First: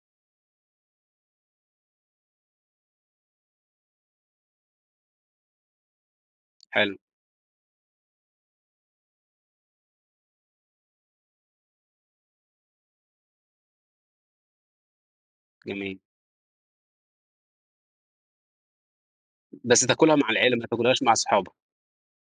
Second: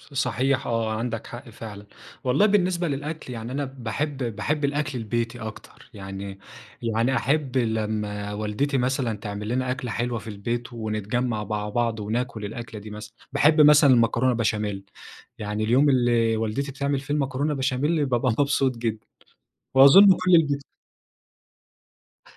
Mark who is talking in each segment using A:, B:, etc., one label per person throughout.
A: صحيح آه، عندك حق فعلًا، والله بالنسبة للأكل يعني، أنا باحب باحب الأكل البيتي أكتر، يعني
B: حلو.
A: يعني أحب لما والدتي مثلًا تعمل لنا أكلة حلوة في البيت ونتجمع مع بعض وناكل الأكلة دي مثلًا، باحب مثلًا المكرونة بشاميل، يعني اليوم
B: جميل.
A: اللي والدتي بتعمل فيه المكرونة بشاميل بابقى مبسوط جدًا،
B: بس
A: وأظن
B: تاكلها مع
A: كل
B: العيلة،
A: البيت
B: ما تاكلهاش مع صحابك.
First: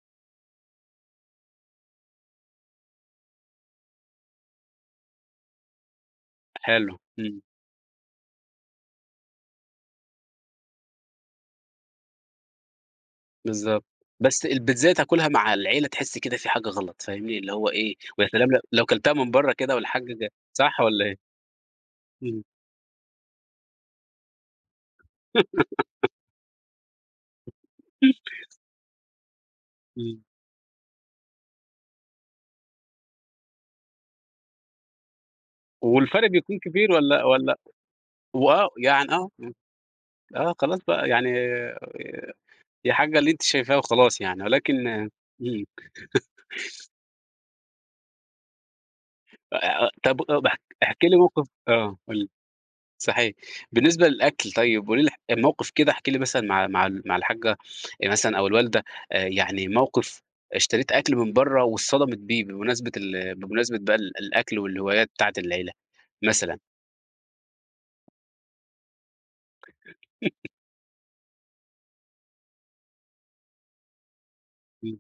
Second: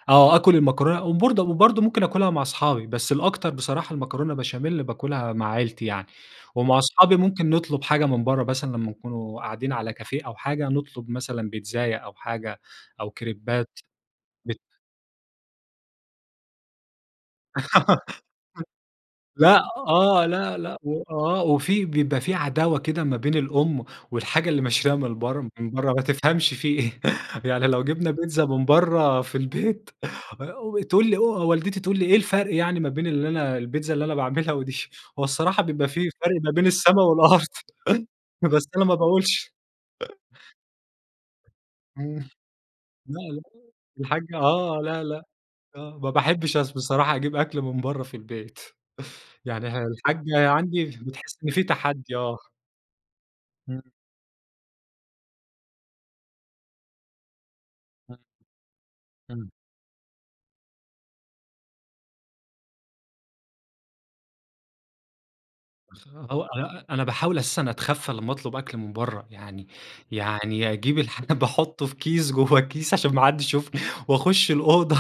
A: آه آكل المكرونة، وبرض وبرضه ممكن آكلها مع أصحابي، بس الأكتر بصراحة المكرونة بشاميل بآكلها مع عيلتي يعني، ومع
B: حلو
A: أصحابي
B: إمم.
A: ممكن نطلب حاجة من برّه مثلًا، لما نكون قاعدين على كافيه أو حاجة، نطلب مثلًا بيتزايا أو حاجة أو كريبات
B: بالضبط، بس
A: ب
B: البيتزايا تاكلها مع العيلة تحس كده في حاجة غلط، فاهمني؟ اللي هو إيه، ويا سلام لو لو كلتها من برّه
A: لأ،
B: كده والّحاجّة
A: آه،
B: ج
A: لأ، لأ
B: صح والَّا إيه؟
A: وآه، وفي بيبقى في
B: إمم.
A: عداوة كده ما بين الأم، والحاجة اللي مشتريها من برّه من برّه ما تفهمش في إيه يعني. لو جِبنا بيتزا من برّه في البيت،
B: إمم.
A: آآ تقول لي أ والدتي تقول لي إيه الفرق يعني ما بين اللي أنا البيتزا اللي أنا باعملها ودي؟ هو الصراحة بيبقى في
B: والفرق
A: فرق ما
B: بيكون
A: بين
B: كبير،
A: السما
B: والَّا
A: والأرض،
B: والَّا و
A: بس
B: آه،
A: أنا ما
B: يعني آه،
A: باقولش.
B: آه، خلاص بقى يعني
A: إمم
B: يا حاجّة
A: لأ،
B: اللي أنتِ
A: لأ،
B: شايفاه وخلاص،
A: الحاجّة
B: يعني
A: آه
B: ولكن
A: لأ، لأ،
B: إمم.
A: آه، ما باحبش أص بصراحة أجيب أكل من برّه في البيت، يعني
B: آآ طب
A: الحاجّة
B: [unintelligible]
A: عندي
B: احكِ لي
A: بتحس
B: موقف
A: إن في
B: آه
A: تحدي
B: قُل لي
A: آه.
B: صحيح
A: إمم.
B: بالنسبة للأكل، طيب [unintelligible] موقف كده احكِ لي مثلًا مع مع ال مع الحاجّة
A: إمم.
B: مثلًا أو الوالدة آآ
A: إمم.
B: يعني، موقف اشتريت أكل من برّه واتصدمِت بيه، بمناسبة ال بمناسبة بقى ال الأكل والهوايات بتاعة العيلة
A: هو
B: مثلًا.
A: آآ أنا باحاول أساسًا أتخفّى لما أطلب أكل من برّه يعني يعني أجيب الحاجة، باحطه في كيس جوّه الكيس عشان ما حدش يشوفني وأخش الأوضة
B: إمم.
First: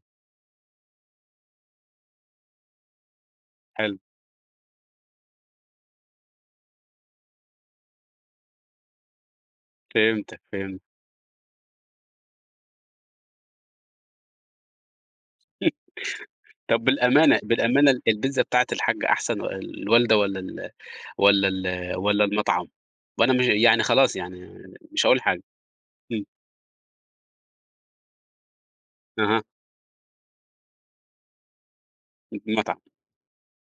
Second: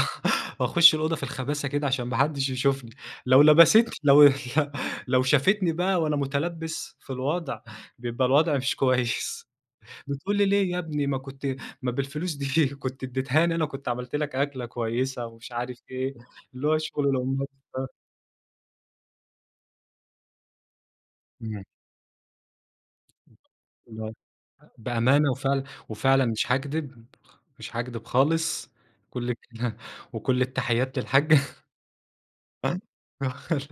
A: وأخش الأوضة في الخباثة كده عشان ما حدش يشوفني، لو لبست
B: حلو.
A: لو ل لو شافتني بقى وأنا مُتلبَس في الوضع، بيبقى الوضع مش كويس. بتقول
B: فهمتك،
A: لي ليه يا
B: فهمتك.
A: ابني، ما كنت ما بالفلوس دي كنت اديتهاني أنا كنت عملت لك أكلة كويسة ومش عارف إيه، اللي هو
B: طب
A: شغل
B: بالأمانة
A: الأمهات
B: بالأمانة،
A: [unintelligible]
B: ال البيتزا بتاعة الحاجة أحسن والوالدة، والَّا ال والَّا
A: إمم.
B: ال والَّا المطعم، وأنا م يعني
A: لأ،
B: خلاص يعني مش هاقول
A: بأمانة،
B: حاجة،
A: وفعلًا
B: إمم.
A: وفعلًا مش هاكدب [unintelligible] مش هاكدب خالص، كل
B: اها.
A: [unintelligible] وكل التحيات للحاجّة،
B: المطعم.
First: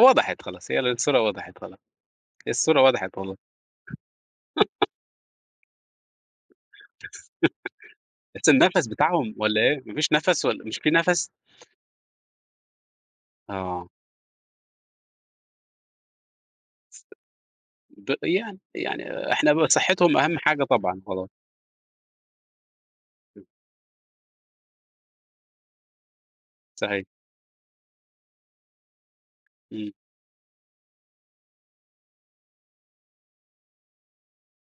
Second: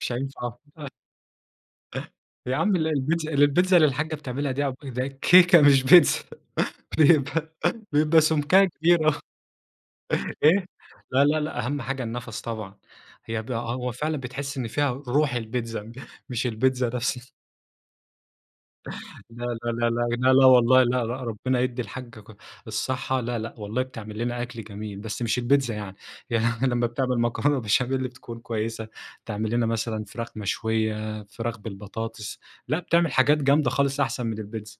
A: مش هينفع
B: خلاص، هي
A: [unintelligible]
B: الصورة وضْحت خلاص، هي
A: يا عم
B: الصورة
A: لأ،
B: وضحت
A: البيتزا
B: والله.
A: البيتزا اللي الحاجة بتعملها دي عب دي كيكة مش بيتزا، بيبقى بيبقى
B: بس
A: سُمكها
B: النَفَس
A: كبير أوي.
B: بتاعهم والَّا إيه، ما فيش نَفَس، والَّا
A: إيه،
B: مش في
A: لأ،
B: نَفَس؟
A: لأ، لأ، أهم حاجة النفس طبعًا. هي ب
B: آه.
A: هو فعلًا بتحس إن فيها روح البيتزا، مش البيتزا نفسها
B: د يعني يعني
A: لا،
B: إحنا ب
A: لا، لا، لا،
B: صحتهم أهم
A: لا، لا
B: حاجة
A: والله لا،
B: طبعًا
A: لا، لا،
B: خلاص.
A: ربنا يدِّي الحاجّة ك الصحة لا،
B: إمم.
A: لأ والله، بتعمل لنا أكل جميل، بس مش البيتزا يعني. يعني لما
B: صحيح.
A: بتعمل مكرونة بشاميل بتكون كويسة، تعمل لنا
B: إمم.
A: مثلًا فراخ مشوية، فراخ بالبطاطس، لأ بتعمل حاجات جامدة خالص أحسن من البيتزا.